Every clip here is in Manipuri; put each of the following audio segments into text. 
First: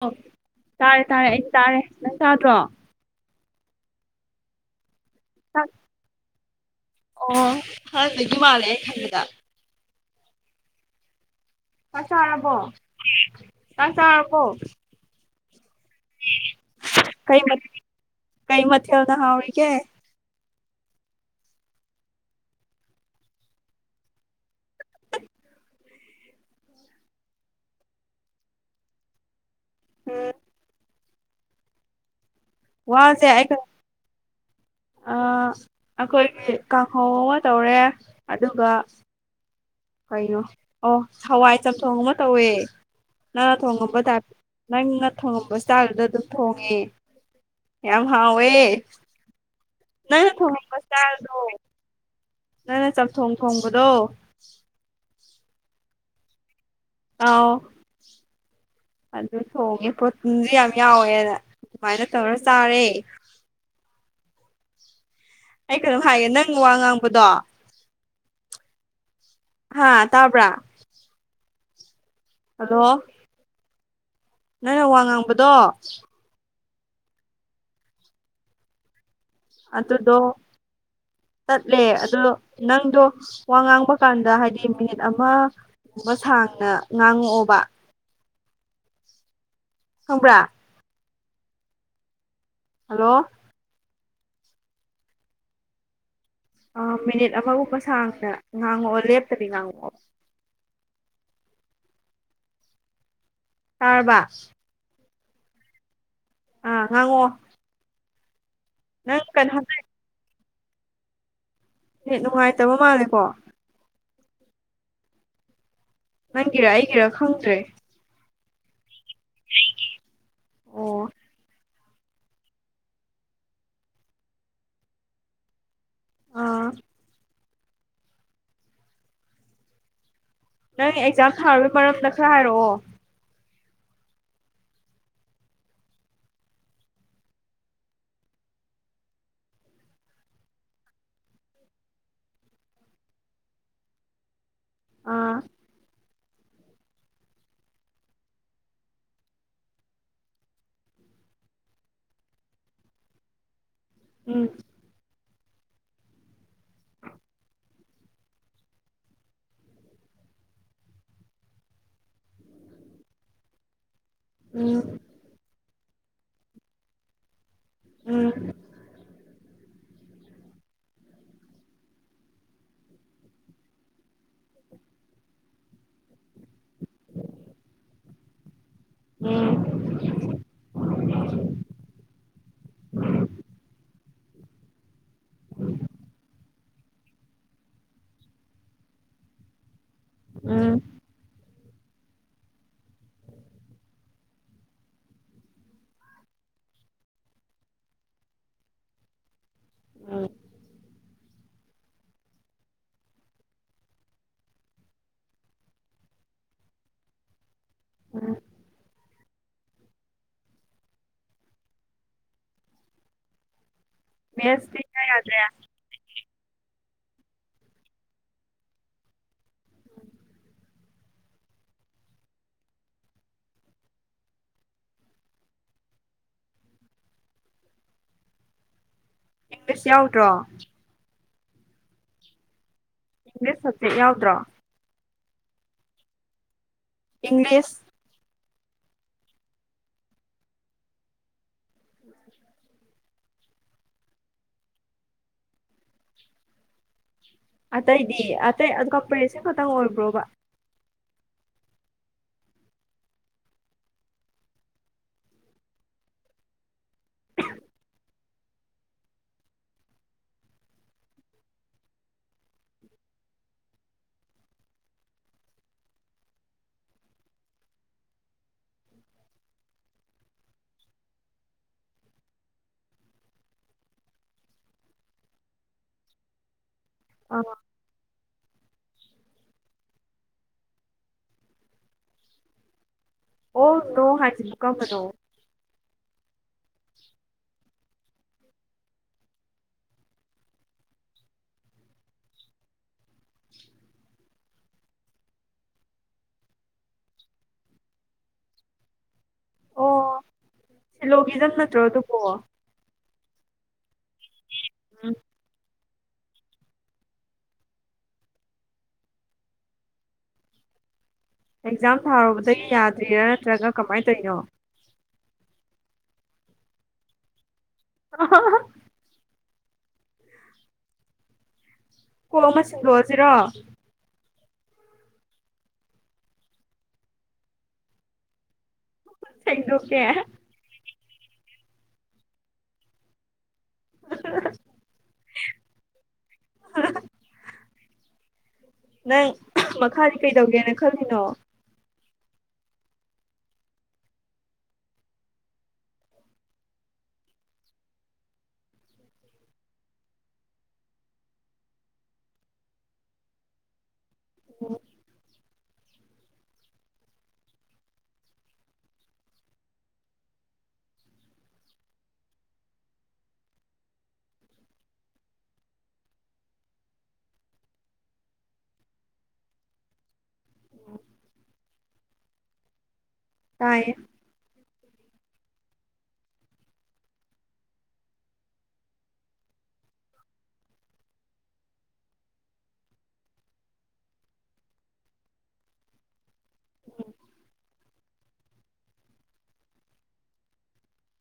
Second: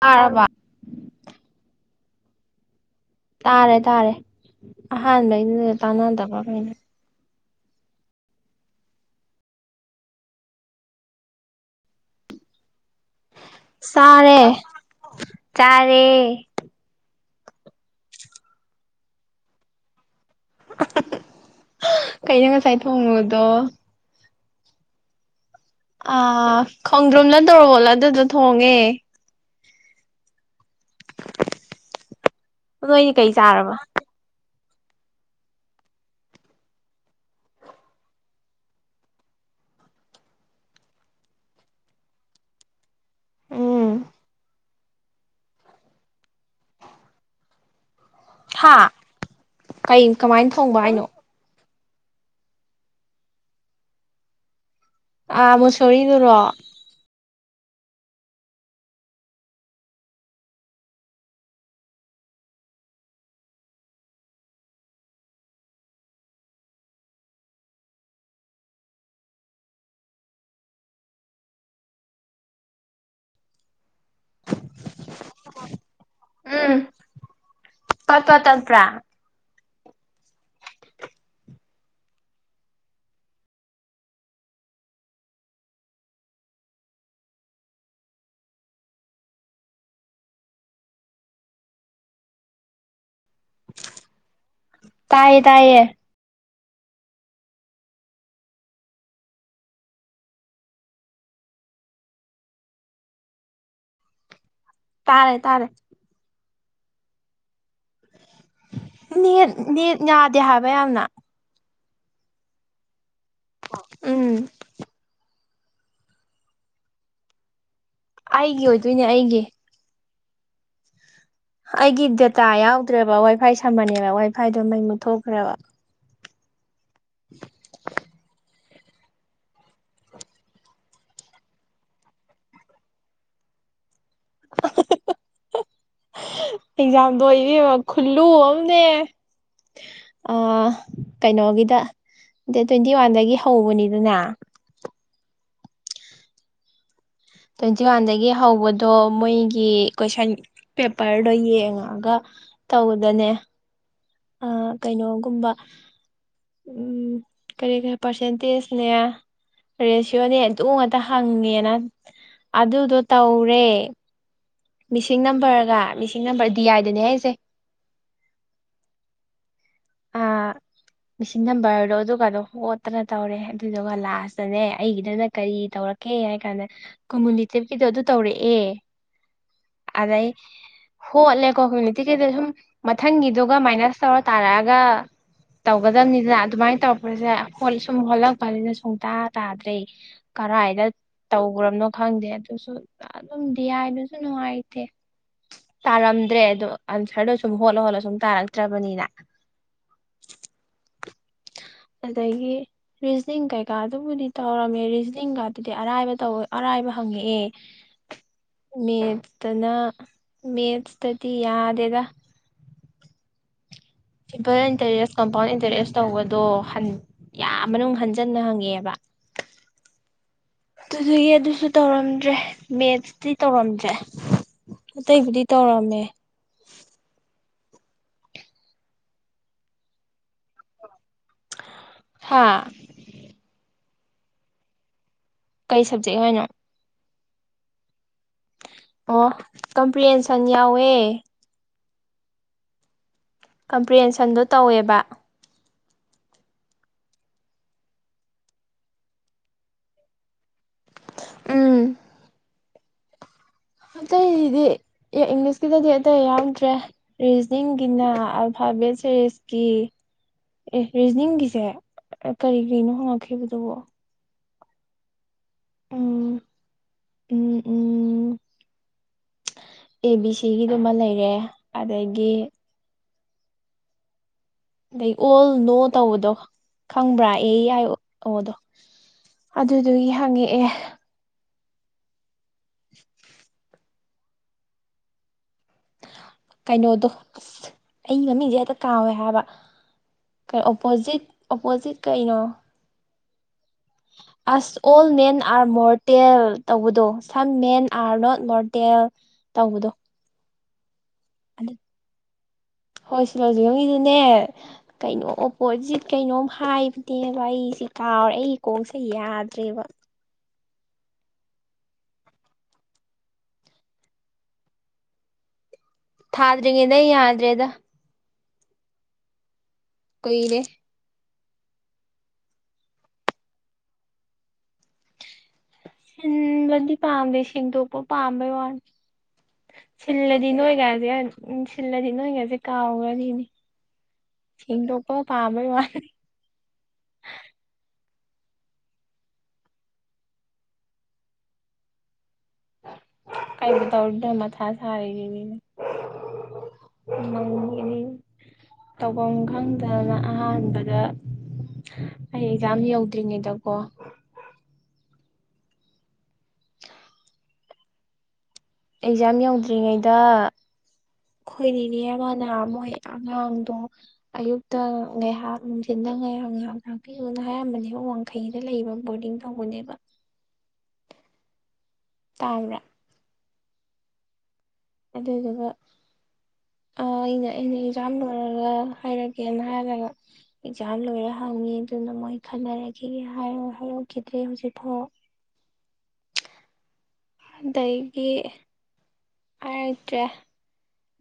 ꯑꯣ ꯑꯥꯔꯔꯕ ꯇꯥꯔꯦ ꯇꯥꯔꯦ ꯑꯩ ꯇꯥꯔꯦ ꯅꯪ ꯇꯥꯗ꯭ꯔꯣ ꯇꯥꯔꯦ ꯇꯥꯔꯦ ꯑꯍꯥꯟꯕꯩꯗꯨ ꯆꯥꯛ ꯇꯥꯟꯅꯗꯕ ꯀꯩꯅꯣ ꯑꯣ ꯍꯥꯟ ꯂꯩ ꯑꯗꯨ ꯃꯥ ꯂꯩꯦ ꯈꯪꯦꯗ ꯀ ꯆ ꯍꯥꯏꯔꯕꯣ ꯆꯔꯦ ꯆꯔꯦ ꯀꯩ ꯃ ꯀꯩ ꯃꯊ ꯌꯥꯎꯗ ꯍꯥꯥꯎꯥꯎꯒꯦ ꯀꯩꯅ ꯉꯁꯥꯏ ꯊꯣꯡꯉꯨꯗꯣ ꯑꯥ ꯈꯣꯡꯗ꯭ꯔꯨꯝꯅ ꯇꯧꯔꯒꯣꯠꯂꯣ ꯑꯗꯨꯗꯣ ꯊꯣꯡꯉꯦ ꯍꯝ ꯅꯣꯏꯅꯦ ꯋꯥꯁꯦ ꯀꯩ ꯑꯩ ꯆꯥꯔꯕ ꯑꯩꯈꯣꯏꯒꯤ ꯀꯥꯡꯍꯧ ꯑꯃ ꯇꯧꯔꯦ ꯑꯗꯨꯒ ꯀꯩꯅꯣ ꯑꯣ ꯍꯋꯥꯏ ꯆꯝꯊꯣꯡ ꯑꯃ ꯇꯧꯋꯦ ꯅꯪ ꯎꯝ ꯊꯣꯡꯉꯄ ꯇꯥꯏꯞꯇ ꯅꯪꯅ ꯊꯣꯉꯝꯕ ꯏꯁꯇꯥꯏꯜꯗꯨꯗ ꯑꯗꯨꯝ ꯊꯣꯡꯉꯦ ꯌꯥꯝ ꯍꯥꯎꯋꯦ ꯍꯥ ꯀꯩ ꯅꯪ ꯀꯃꯥꯏꯅ ꯊꯣꯡꯉꯝꯕ ꯊꯣꯡꯕ ꯍꯥꯏꯅꯣ ꯆꯥꯗꯣ ꯅꯪꯅ ꯆꯥꯛꯊꯣꯡ ꯊꯣꯡꯕꯗꯣ ꯑꯥ ꯃꯨꯁꯔꯤꯗꯨꯔꯣ ꯑꯥꯎ ꯑꯗꯨ ꯊꯣꯡꯉꯦ ꯄ꯭ꯔꯣꯇꯤꯟꯁꯨ ꯌꯥꯝ ꯌꯥꯎꯋꯦꯅ ꯑꯗꯨꯃꯥꯏꯅ ꯇꯧꯔ ꯆꯥꯔꯦ ꯑꯩ ꯀꯩꯅꯣꯝ ꯍꯥꯏꯒꯦ ꯅꯪ ꯋꯥ ꯉꯥꯡꯕꯗꯣ ꯍꯥ ꯇꯥꯕ꯭ꯔꯥ ꯍꯂꯣ ꯅꯪꯅ ꯋꯥ ꯉꯥꯡꯕꯗꯣ ꯀꯠꯄ ꯇꯠꯄ꯭ꯔꯥ ꯑ ꯑꯗꯨꯗꯣ ꯆꯠꯂꯦ ꯑꯗꯣ ꯅꯪꯗꯣ ꯋꯥ ꯉꯥꯡꯕ ꯀꯥꯟꯗ ꯍꯥꯏꯗꯤ ꯃꯤꯅꯤꯠ ꯑꯃ ꯕ ꯁꯥꯡꯅ ꯉꯥꯡꯉꯛꯑꯣꯕ ꯈ꯭ꯔꯥ ꯍꯜꯂꯣ ꯇꯥꯏꯌꯦ ꯇꯥꯏꯌꯦ ꯑꯥ ꯃꯤꯅꯤꯠ ꯑꯃꯒꯨꯝꯕ ꯁꯥꯡꯇꯅ ꯉꯥꯡꯉꯛꯑꯣ ꯂꯦꯞꯇꯕꯤ ꯉꯥꯡꯉꯛꯑꯣ ꯇꯔꯕꯥ ꯇꯥꯔꯦ ꯇꯥꯔꯦ ꯑ ꯉꯉꯣ ꯅꯦ ꯍꯟꯗꯛ ꯅꯦꯠ ꯌꯥꯗꯦ ꯍꯥꯏꯕ ꯌꯥꯝꯅ ꯍ ꯅꯨꯡꯉꯥꯏꯇꯕ ꯃꯥꯜꯂꯦꯀꯣ ꯎꯝ꯫ ꯅꯪꯒꯤꯔ ꯑꯩꯒꯤꯔꯥ ꯈꯪꯗ꯭ꯔꯦ꯫ ꯑꯩꯒꯤ ꯑꯣꯏꯗꯣꯏꯅꯦ ꯑꯩꯒꯤ꯫ ꯑꯩꯒꯤ ꯑꫭ꯫ ꯑꯩꯒꯤ ꯗꯇꯥ ꯌꯥꯎꯗ꯭ꯔꯦꯕ ꯋꯥꯏ ꯐꯥꯏ ꯁꯝꯕꯅꯦꯕ ꯋꯥꯏ ꯐꯥꯏꯗꯨꯣ ꯃꯩ ꯃꯨꯠꯊꯣꯛꯈ꯭ꯔꯦꯕ꯫ ꯑꯥ꯫ [unintelligible] ꯅꯪ ꯑꯦꯛꯖꯥꯝ ꯊꯥꯔꯒꯤ ꯃꯔꯝꯗ ꯈꯔ ꯍꯥꯏꯔꯛꯑꯣ꯫ [unintelligible] ꯑꯦꯡꯖꯥꯝꯗꯣ ꯑꯣꯏꯕꯤꯕ ꯈꯨꯜꯂꯨ ꯑꯃꯅꯦ꯫ ꯑꯥ ꯀꯩꯅꯣꯒꯤꯗ ꯗꯦꯠ ꯇ꯭ꯋꯦꯟꯇꯤ ꯋꯥꯟꯗꯒꯤ ꯍꯧꯕꯅꯤꯗꯅ꯫ ꯑꯥ꯫ ꯇ꯭ꯋꯦꯟꯇꯤ ꯋꯥꯟꯗꯒꯤ ꯍꯧꯕꯗꯣ ꯃꯣꯏꯒꯤ ꯀꯣꯏꯁꯟ ꯄꯦꯄꯔꯗꯣ ꯌꯦꯡꯉꯒ ꯇꯧꯗꯅꯦ ꯎꯝ ꯑꯥ ꯀꯩꯅꯣꯒꯨꯝꯕ ꯎꯃ ꯀꯔꯤ ꯀꯔꯤ ꯄꯥꯔꯁꯦꯟꯇꯦꯖꯅꯦ ꯔꯦꯁꯤꯌꯣꯅꯦ ꯑꯗꯨ ꯉꯇ ꯍꯪꯉꯦꯅ ꯑꯗꯨꯗꯣ ꯇꯧꯔꯦ꯫ ꯎꯝ꯫ ꯃꯤꯁꯤꯡ ꯅꯝꯕꯔꯒ ꯃꯤꯁꯤꯡ ꯅꯝꯕꯔ ꯗꯤ ꯑꯥꯏꯗꯅꯦ ꯍꯥꯏꯁꯦ꯫ ꯎꯝ꯫ [inaudible] ꯃꯤꯁꯤꯡ ꯅꯝꯕꯔꯗꯣ ꯑꯗꯨꯒꯗꯣ ꯍꯣꯠꯇꯅ ꯇꯧꯔꯦ ꯑꯗꯨꯗꯨꯒ ꯂꯥꯁꯇꯅꯦ ꯑꯩꯒꯤꯗꯅ ꯀꯔꯤ ꯇꯧꯔ ꯀꯩ ꯍꯥꯏ ꯀꯥꯟꯗ ꯀꯣꯃꯨꯅꯤꯇꯤꯞꯀꯤꯗꯣ ꯑꯗꯨ ꯇꯧꯔꯛꯑꯦ꯫ ꯑꯗꯩ ꯎꯝ꯫ ꯍꯣꯠꯂꯦꯀꯣ ꯀꯃꯌꯨꯅꯤꯇꯤ ꯀꯩꯗ ꯁꯨꯝ ꯃꯊꯪꯒꯤꯗꯨꯒ ꯃꯥꯏꯅꯁ ꯇꯧꯔ ꯇꯥꯔꯛꯑꯒ ꯇꯧꯒꯗꯕꯅꯤꯗꯅ ꯑꯗꯨꯃꯥꯏꯅ ꯇꯧꯔ ꯄꯁꯦ ꯁꯨꯝ ꯍꯣꯠꯂꯛꯄꯅꯤꯅ ꯁꯨꯡꯇꯥ ꯇꯥꯗ꯭ꯔꯦ ꯀꯔꯥꯏꯗ ꯎꯝ ꯇꯧ ꯎꯔꯝꯅꯣ ꯈꯪꯗꯦ ꯑꯗꯨꯁꯨ ꯑꯗꯨꯝ ꯗꯤ ꯑꯥꯏꯗꯨꯁꯨ ꯅꯨꯡꯉꯥꯏꯇꯦ꯫ ꯇꯥꯔꯝꯗ꯭ꯔꯦ ꯑꯗꯣ ꯑꯟꯁꯔꯗꯣ ꯁꯨꯝ ꯍꯣꯠꯂ ꯍꯣꯠꯂꯣ ꯁꯨꯝ ꯇꯥꯔꯛꯇ꯭ꯔꯕꯅꯤꯅ꯫ ꯎꯝ꯫ ꯑꯗꯒꯤ ꯔꯤꯖꯅꯤꯡ ꯀꯩꯀꯥ ꯑꯗꯨꯕꯨꯗꯤ ꯇꯧꯔꯝꯃꯦ ꯔꯤꯖꯅꯤꯡꯒꯗꯨꯗꯤ ꯑꯔꯥꯏꯕ ꯇꯧ ꯑꯔꯥꯏꯕ ꯍꯪꯉꯛꯑꯦ꯫ ꯎꯝ꯫ ꯃꯦꯠꯁꯇꯅ ꯃꯦꯠꯁꯇꯗꯤ ꯌꯥꯗꯦꯗ꯫ ꯁꯤꯝꯄꯜ ꯃꯦꯠꯁꯇꯤ ꯏꯌꯥ ꯏꯟꯇꯔꯦꯁ ꯌꯥꯗ꯭ꯔꯦ ꯀꯝꯄꯥꯎꯟ ꯏꯟꯇꯔꯦꯁ꯫ ꯇꯧꯕꯗꯣ ꯍꯟ ꯌꯥꯝ ꯃꯅꯨꯡ ꯍꯟꯖꯟꯅ ꯍꯪꯉꯦꯕ꯫ ꯑꯗꯨꯗꯒꯤ ꯑꯗꯨꯁꯨ ꯇꯧꯔꯝꯗ꯭ꯔꯦ ꯃꯦꯠꯁꯇꯤ ꯇꯧꯔꯝꯗ꯭ꯔꯦ꯫ ꯑꯇꯩꯕꯨꯗꯤ ꯇꯧꯔꯝꯃꯦ꯫ ꯏꯪꯂꯤꯁ ꯌꯥꯎꯗ꯭ꯔꯣ꯫ ꯍꯥꯥ꯫ ꯏꯡꯂꯤꯁ ꯁꯕꯖꯦꯛ ꯌꯥꯎꯗ꯭ꯔꯣ꯫ ꯀꯩ ꯁꯕꯖꯦꯛ ꯍꯥꯏꯅꯣ꯫ ꯏꯪꯂꯤꯁ꯫ ꯑꯣ ꯀꯝꯄ꯭ꯔꯦꯟꯁꯟ ꯌꯥꯎꯋꯦ꯫ ꯀꯝꯄ꯭ꯔꯦꯟꯁꯟꯗꯣ ꯇꯧꯋꯦꯕ꯫ ꯑꯇꯩꯗꯤ ꯑꯇꯩ ꯀꯝꯄ꯭ꯔꯦꯟꯁꯟ ꯈꯛꯇꯪ ꯑꯣꯏꯕ꯭ꯔꯣꯕ꯫ ꯎꯝ꯫ ꯑꯇꯩꯗꯤ ꯏꯪꯂꯤꯁꯀꯤꯗꯗꯤ ꯑꯇꯩ ꯌꯥꯎꯗ꯭ꯔꯦ ꯔꯤꯖꯅꯤꯡꯒꯤꯅ ꯐꯥꯕꯦꯠ ꯁꯤꯔꯤꯁꯀꯤ ꯑꯦ ꯔꯤꯖꯅꯤꯡꯒꯤꯁꯦ ꯀꯔꯤ ꯀꯔꯤꯅꯣ ꯍꯪꯉꯛꯈꯤꯕꯗꯨꯕꯣ꯫ ꯎꯝ ꯎꯝ ꯎꯝ꯫ ꯑꯦ ꯕꯤ ꯁꯤꯒꯤꯗꯨꯃ ꯂꯩꯔꯦ ꯑꯗꯒꯤ ꯑꯗꯩ ꯑꯣꯜ ꯅꯣ ꯇꯧꯕꯗꯣ ꯈꯪꯕ꯭ꯔꯥ ꯑ ꯑꯦ ꯑꯥꯏ ꯑꯣ ꯑꯣꯗꯣ ꯑꯗꯨꯗꯨꯒꯤ ꯍꯪꯉꯛꯑꯦ ꯑꯣꯜ ꯅ‌ꯣ ꯍꯥꯏꯁꯤꯕꯨ ꯀꯔꯝꯕꯅ‌ꯣ ꯀꯩꯅꯣꯗꯣ ꯑꯁ ꯑꯩ ꯃꯃꯤꯡꯁꯦ ꯍꯦꯛꯇ ꯀꯥꯎꯋꯦ ꯍꯥꯏꯕ ꯀ ꯑꯣꯄꯣꯖꯤꯠ ꯑꯣꯄꯣꯖꯤꯠ ꯀꯩꯅꯣ ꯑꯁ ꯑꯣꯜ ꯃꯦꯟ ꯑꯥꯔ ꯃꯣꯔꯇꯦꯜ ꯇꯧꯕꯗꯣ some men are not mortal ꯇꯧꯕꯗꯣ ꯁꯤꯜꯂꯣꯒꯤꯖꯝ ꯑꯗꯨ ꯅꯠꯇ꯭ꯔꯣ ꯑꯗꯨꯀꯣ ꯍꯣꯏ ꯁꯤꯂꯖꯤꯒꯤꯗꯨꯅꯦ ꯎꯝ ꯀꯩꯅꯣ ꯑꯣꯄꯣꯠ ꯀꯩꯅꯣꯝ ꯍꯥꯏꯕꯅꯦꯕ ꯑꯩꯁꯤꯦ ꯀꯥꯎꯔꯦ ꯑꯩꯒꯤ ꯀꯣꯡꯁꯦ ꯌꯥꯗ꯭ꯔꯦꯕ ꯑꯦꯛꯖꯥꯝ ꯊꯥꯔꯨꯕꯗꯒꯤ ꯌꯥꯗ꯭ꯔꯤꯔꯥ ꯅꯠꯇ꯭ꯔꯒ ꯀꯃꯥꯏꯅ ꯇꯧꯔꯤꯅꯣ ꯊꯥꯗ꯭ꯔꯤꯉꯩꯗ ꯌꯥꯗ꯭ꯔꯦꯗ ꯑꯍꯥ ꯑꯍ ꯀꯨꯏꯔꯦ ꯀꯣꯛ ꯑꯃ ꯁꯤꯟꯗꯣꯛ ꯑꯖꯤꯔꯣ ꯎꯝ ꯂꯗꯤ ꯄꯥꯝꯗ ꯁꯤꯁꯤꯡꯗꯣꯄ ꯄꯥꯝꯕꯩ ꯋꯥꯅ‌ꯦ ꯁꯦꯡꯗꯣꯛꯀꯦ ꯁꯤꯜꯂꯗꯤ ꯅꯣꯏꯒꯖ‌ꯦ ꯎ ꯁꯤꯜꯂꯗꯤ ꯅꯣꯏꯒꯥꯖ‌ꯦ ꯀꯥꯎꯒꯅꯤꯅꯦ ꯁ‌ꯦꯡꯗ‌ꯣꯛꯄ ꯄꯥꯝꯕꯩ ꯋꯥꯅꯤ ꯑꯍ ꯅꯪ ꯃꯈꯥꯗꯤ ꯀꯩꯗꯧꯒꯦꯅ ꯈꯜꯂꯤꯅꯣ ꯀꯩꯕꯨ ꯇꯧꯔꯨꯗ ꯃꯊꯥ‌ ꯁꯥꯏꯌ‌ꯦ ꯃꯪꯉꯨꯔ‌ꯦ ꯇꯧꯕꯝ ꯈꯪꯗꯔ‌ꯦ ꯍꯥꯏꯕ ꯑꯍꯥꯟꯕꯗ ꯑꯩ ꯑꯦꯛꯖꯥꯝ ꯌꯧꯗ꯭ꯔꯤꯉꯩꯗꯀꯣ ꯑꯣ ꯑꯦꯛꯖꯥꯝ ꯌꯧꯗ꯭ꯔꯤꯉꯩꯗ ꯑꯩꯈꯣꯏꯅꯤꯅꯦ ꯑꯃꯅ ꯅꯍꯥꯟ ꯃꯣꯏ ꯑꯉꯥꯡꯗꯣ ꯑꯌꯨꯛꯇ ꯉꯥꯏꯍꯥꯛ ꯅꯨꯡꯊꯤꯟꯗ ꯉꯥꯏꯍꯥꯛ ꯉꯥꯏꯍꯥꯛ ꯉꯥꯛꯄꯤꯌꯨꯅ ꯍꯥꯏꯔꯝꯕꯅꯦ ꯋꯥꯡ ꯈꯩꯗ ꯂꯩꯕ ꯕꯣꯔꯗꯤꯡ ꯇꯧꯕꯅꯦꯕ ꯇꯥꯕ꯭ꯔꯥ ꯇꯥꯏ ꯑꯗꯨꯗꯨꯒ ꯑ ꯑꯩꯅ ꯑꯩꯅ ꯑꯦꯛꯖꯥꯝ ꯂꯣꯏꯔꯒ ꯍꯥꯏꯔꯛꯒꯦꯅ ꯍꯥꯏꯔꯔꯒ ꯑꯦꯛꯖꯥꯝ ꯂꯣꯏꯔ ꯍꯪꯉꯤ ꯑꯗꯨꯅ ꯃꯣꯏ ꯈꯟꯅꯔꯛꯈꯤꯒꯦꯔ ꯍꯥꯏꯔꯛꯈꯤꯗ꯭ꯔꯦ ꯍꯧꯖꯤꯛꯐꯥꯎ ꯎꯝ ꯑꯗꯒꯤ ꯍꯥꯏꯔꯛꯇ꯭ꯔꯦ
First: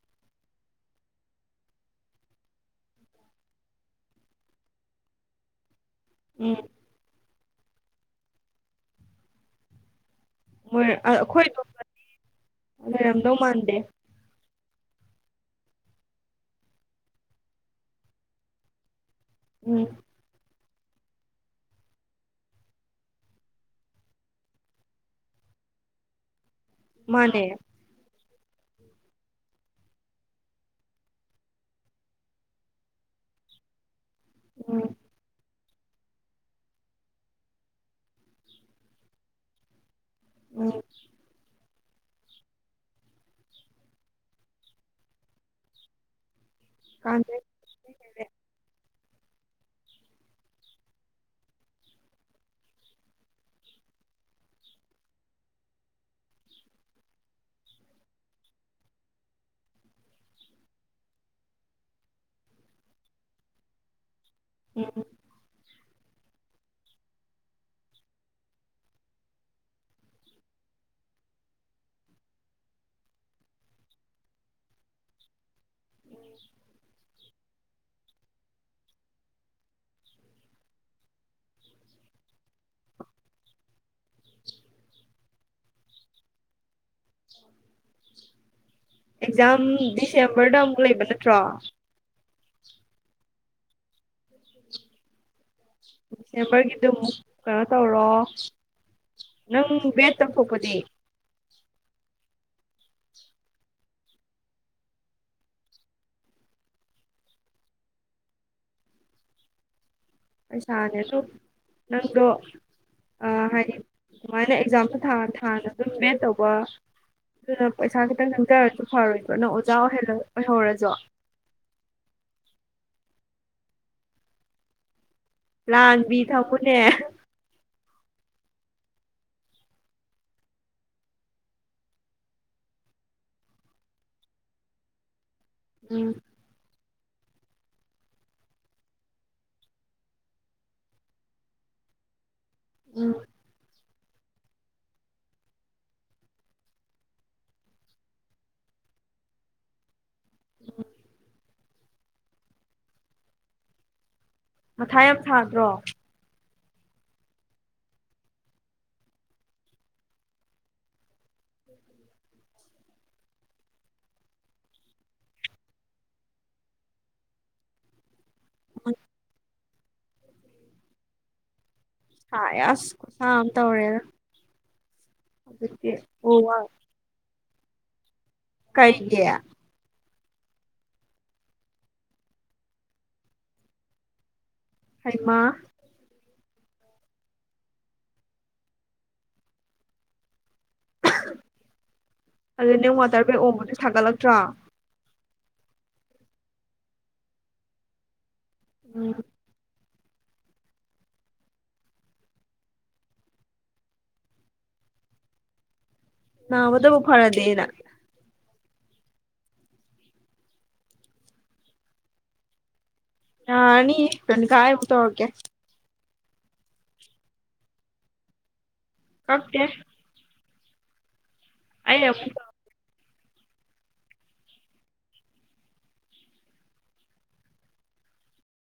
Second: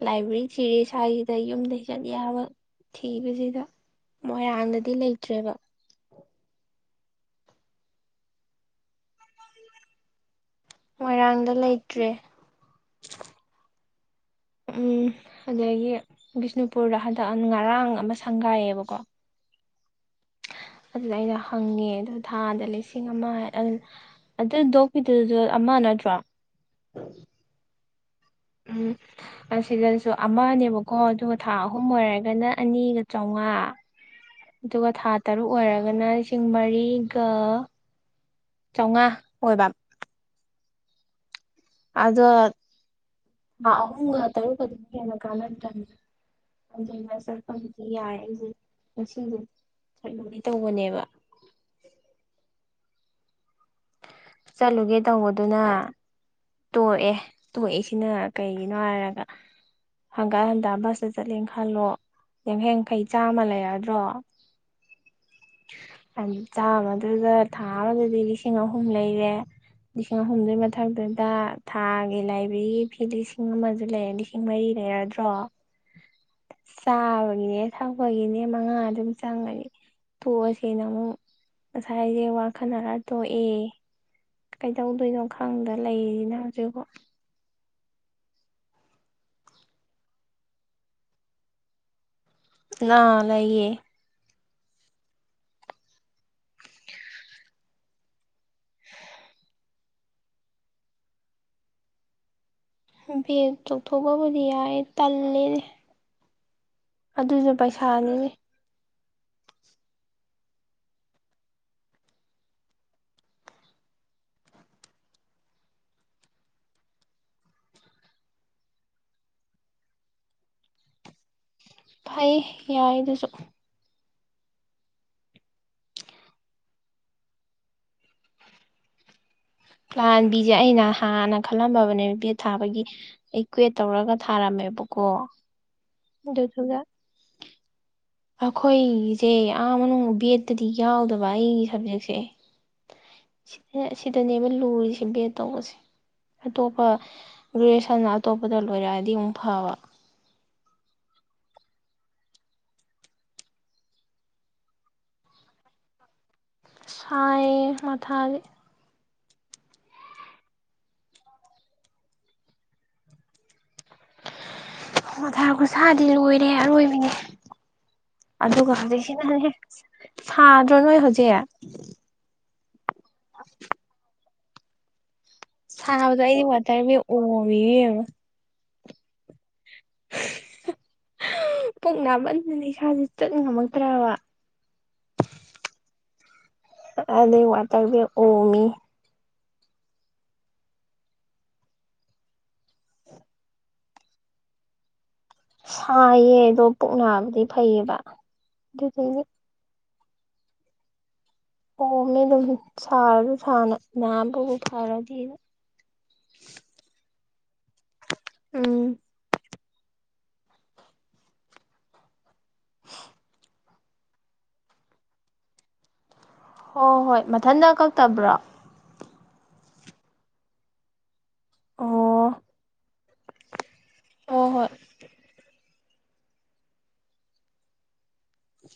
ꯂꯥꯏꯕ꯭ꯔꯦꯔꯤ ꯊꯤꯔ ꯁ꯭ꯋꯥꯏꯁꯤꯗ ꯌꯨꯝꯗ ꯍ ꯆꯠ ꯌꯥꯕ ꯊꯤꯕꯁꯤꯗ ꯃꯣꯏꯔꯥꯡꯗꯗꯤ ꯂꯩꯇ꯭ꯔꯦꯕ ꯎꯝ ꯃ‌ꯣꯏ ꯑꯩꯈꯣꯏ ꯃꯣꯏꯔꯥꯡꯗ ꯂꯩꯇ꯭ꯔꯦ ꯑꯗꯣꯄꯗꯤ ꯂꯩꯔꯝꯗꯧ ꯃꯥꯟꯗꯦ ꯎꯝ ꯑꯗꯒꯤ ꯕꯤꯁꯅꯨꯄꯨꯔꯗ ꯍꯟꯗꯛ ꯉꯔꯥꯡ ꯑꯃ ꯁꯪꯒꯥꯏꯌꯦꯕꯀꯣ ꯎꯝ ꯑꯗꯨꯗ ꯑꯩꯅ ꯍꯪꯉꯦ ꯑꯗ ꯊꯥꯗ ꯂꯤꯁꯤꯡ ꯑꯃ ꯑꯗꯨꯅ ꯑꯗꯨ ꯗꯣꯛ ꯄꯤꯗꯨꯁꯨ ꯑꯃ ꯅꯠꯇ꯭ꯔꯣ ꯃꯅꯦ ꯎꯝ ꯑꯁꯤꯗꯁꯨ ꯑꯃꯅꯦꯕꯀꯣ ꯑꯗꯨꯒ ꯊꯥ ꯑꯍꯨꯝ ꯑꯣꯏꯔꯒꯅ ꯑꯅꯤꯒ ꯆꯥꯝꯃꯉꯥ [unintelligible] ꯇꯒ ꯊꯥ ꯇꯔꯨꯛ ꯑꯣꯏꯔꯒꯅ ꯂꯤꯁꯤꯡ ꯃꯔꯤꯒ ꯆꯥꯝꯃꯉꯥ ꯑꯣꯏꯕ ꯎꯝ ꯑꯗꯣ ꯊꯥ ꯑꯍꯨꯝ ꯇꯧꯕꯅ ꯍꯦꯅ ꯀꯅꯗꯔ ꯑꯗꯨꯕ ꯀꯥꯟꯗꯦ ꯆꯠꯄꯕꯨꯗꯤ ꯌꯥꯏ ꯑꯩꯁꯦ ꯉꯁꯤꯡꯁꯦ ꯆꯠꯂꯒ ꯇꯧꯕꯅꯦꯕ ꯆꯠꯂꯨꯒꯦ ꯇꯧꯕꯗꯨꯅ ꯇꯣꯛꯑꯦ ꯇꯣꯛꯏꯁꯤꯅ ꯀꯩꯒꯤꯅꯣ ꯍꯥꯏꯔꯒ ꯍꯟꯀꯠ ꯍꯟꯗꯠ ꯕꯁꯇ ꯆꯠꯂꯦ ꯈꯜꯂꯣ ꯌꯥꯡꯈꯩ ꯌꯥꯡꯈꯩ ꯆꯥꯝꯃ ꯂꯩꯔꯗ꯭ꯔꯣ ꯑꯝ ꯆꯥꯝꯃꯗꯨꯗ ꯊꯥ ꯑꯃꯗꯗꯤ ꯂꯤꯁꯤꯡ ꯑꯍꯨꯝ ꯂꯩꯔꯦ ꯂꯤꯁꯤꯡ ꯑꯍꯨꯝꯗꯨꯏ ꯃꯊꯛꯇ ꯊꯥꯒꯤ ꯂꯥꯏꯕ꯭ꯔꯦꯔꯤ ꯐꯤ ꯂꯤꯁꯤꯡ ꯑꯃꯁꯨ ꯂꯩꯔꯦ ꯂꯤꯁꯤꯡ ꯃꯔꯤ ꯂꯩꯔꯗ꯭ꯔꯣ ꯆꯥꯕꯒꯤꯅꯦ ꯊꯛꯄꯒꯤꯅꯦ ꯃꯉꯥ ꯑꯗꯨꯝ ꯆꯪꯉꯅꯤ ꯇꯣꯛꯑꯁꯅ ꯑꯃꯨꯛ ꯉꯁꯥꯏꯁꯦ ꯋꯥꯈꯠꯅꯔ ꯇꯣꯛꯑꯦ ꯀꯩꯗꯧꯗꯣꯏꯅꯣ ꯈꯪꯗ ꯂꯩꯔꯤꯅ ꯍꯧꯖꯤꯛꯕꯣ ꯑꯦꯛꯖꯥꯝ ꯗꯤꯁꯦꯝꯕꯔꯗ ꯑꯃꯨꯛ ꯂꯩꯕ ꯅꯠꯇ꯭ꯔꯣ ꯂ ꯂꯩꯌꯦ ꯗꯤꯁꯦꯝꯕꯔꯒꯤꯗꯨ ꯑꯃꯨꯛ ꯀꯩꯅꯣ ꯇꯧꯔꯣ ꯅꯪ ꯕꯦꯠ ꯇꯧꯊꯣꯛꯄꯗꯤ ꯕꯦꯠ ꯇꯧꯊꯣꯛꯄꯕꯨꯗꯤ ꯌꯥꯏ ꯇꯜꯂꯦꯅꯦ ꯑꯗꯨꯁꯨ ꯄꯩꯁꯥꯅꯤꯅꯦ ꯄꯩꯁꯥꯅꯦ ꯁꯨ ꯅꯪꯗꯣ ꯍꯥꯏꯗꯤ ꯑꯗꯨꯃꯥꯏꯅ ꯑꯦꯛꯖꯥꯝꯁꯨ ꯊꯥ ꯊꯥꯅ ꯑꯗꯨꯝ ꯕꯦꯠ ꯇꯧꯕ ꯑꯗꯨꯅ ꯄꯩꯁꯥ ꯈꯤꯇꯪ ꯆꯪꯖꯔꯁꯨ ꯐꯔꯣꯏꯗꯔꯣ ꯅ ꯑꯣꯖꯥ ꯑꯣꯏ ꯑꯣꯏꯍꯧꯔꯁꯨ ꯐꯩ ꯌꯥꯏ ꯑꯗꯨꯁꯨ ꯂꯥꯡꯕꯤ ꯊꯝꯃꯨꯅꯦ ꯥꯂꯥꯟꯕꯤꯁꯦ ꯑꯩꯅ ꯍꯥꯟꯅ ꯈꯜꯂꯝꯃꯕꯅꯦ ꯕꯦꯠ ꯊꯥꯕꯒꯤ ꯑꯩ ꯀ꯭ꯋꯦꯠ ꯇꯧꯔꯒ ꯊꯥꯔꯝꯃꯦꯕꯀꯣ ꯎꯝ ꯑꯗꯨꯗꯨꯒ ꯑꯩꯈꯣꯏꯒꯤꯁꯦ ꯑꯥ ꯃꯅꯨꯡ ꯕꯦꯠꯇꯗꯤ ꯌꯥꯎꯗꯕ ꯑꯩꯒꯤ ꯁꯕꯖꯦꯛꯁꯦ ꯎꯝ ꯁꯤꯗꯅꯦꯕ ꯂꯨꯔꯤꯁꯦ ꯕꯦꯠ ꯇꯧꯕꯁꯦ ꯑꯇꯣꯞꯄ ꯒ꯭ꯔꯦꯖꯁꯟ ꯑꯇꯣꯞꯄꯗ ꯂꯣꯏꯔꯛꯑꯗꯤ ꯑꯃꯨꯛ ꯐꯕ ꯃꯊꯥ ꯌꯥꯝ ꯁꯥꯗ꯭ꯔꯣ ꯁꯥꯏ ꯃꯊꯥꯖꯦ ꯎꯝ ꯃꯊꯥ ꯈꯨꯁꯥꯗꯤ ꯂꯣꯏꯔꯦ ꯑꯔꯣꯏꯕꯤꯅꯦ ꯑꯗꯨꯒ ꯍꯧꯖꯤꯛ ꯁꯤꯅꯅꯦ ꯁꯥꯗ꯭ꯔꯣ ꯅꯣꯏ ꯍꯧꯖꯤꯛ ꯁꯥꯌꯦ ꯑꯁ ꯈꯨꯁꯥ ꯑꯝ ꯇꯧꯔꯦꯗ ꯍꯧꯖꯤꯛꯇꯤ ꯁꯥꯕꯗꯣ ꯑꯣ ꯑꯩꯗꯤ ꯋꯥ ꯋꯥꯇ꯭ꯔ ꯕꯦꯛ ꯑꯣꯝꯃꯤꯌꯦ ꯌꯦꯡ ꯀꯩꯒꯤ ꯄꯨꯛ ꯅꯥꯃꯟꯗꯅ ꯏꯁꯥꯥꯁꯦ ꯆꯠ ꯉꯝꯃꯛꯇ꯭ꯔꯕ ꯍꯩꯃꯥ ꯉꯥꯁꯥꯏꯗꯩꯩ ꯋꯥꯇꯔ ꯕꯦꯛ ꯑꯣꯝꯃꯤ ꯑꯗꯨ ꯅꯪ ꯋꯥꯇꯔ ꯕꯦꯡ ꯑꯣꯝꯕꯗꯤ ꯁꯥꯒꯠꯂꯛꯇ꯭ꯔꯣ ꯁꯥꯏꯌꯦ ꯑꯗꯣ ꯄꯨꯛꯅꯥꯕꯗꯤ ꯐꯩꯌꯦꯕ ꯎꯝ ꯑꯗꯨꯗꯨꯗꯤ ꯑꯣꯝꯃꯤ ꯑꯗꯨꯝ ꯁꯥꯔꯁꯨ ꯁꯥꯅ ꯅꯥꯕꯕꯨ ꯐꯔꯗꯤ ꯅꯕꯗꯨꯕꯨ ꯐꯔꯗꯤꯅ ꯎꯝ ꯅꯔꯅꯤꯀꯥ ꯑꯃꯨꯛ ꯇꯧꯔꯛꯀꯦ ꯍꯣꯏ ꯍꯣꯏ ꯃꯊꯟꯇ ꯀꯛꯇꯕ꯭ꯔꯣ ꯀꯛꯇꯦ ꯑꯩ ꯑꯣ ꯑꯣ ꯍꯣꯏ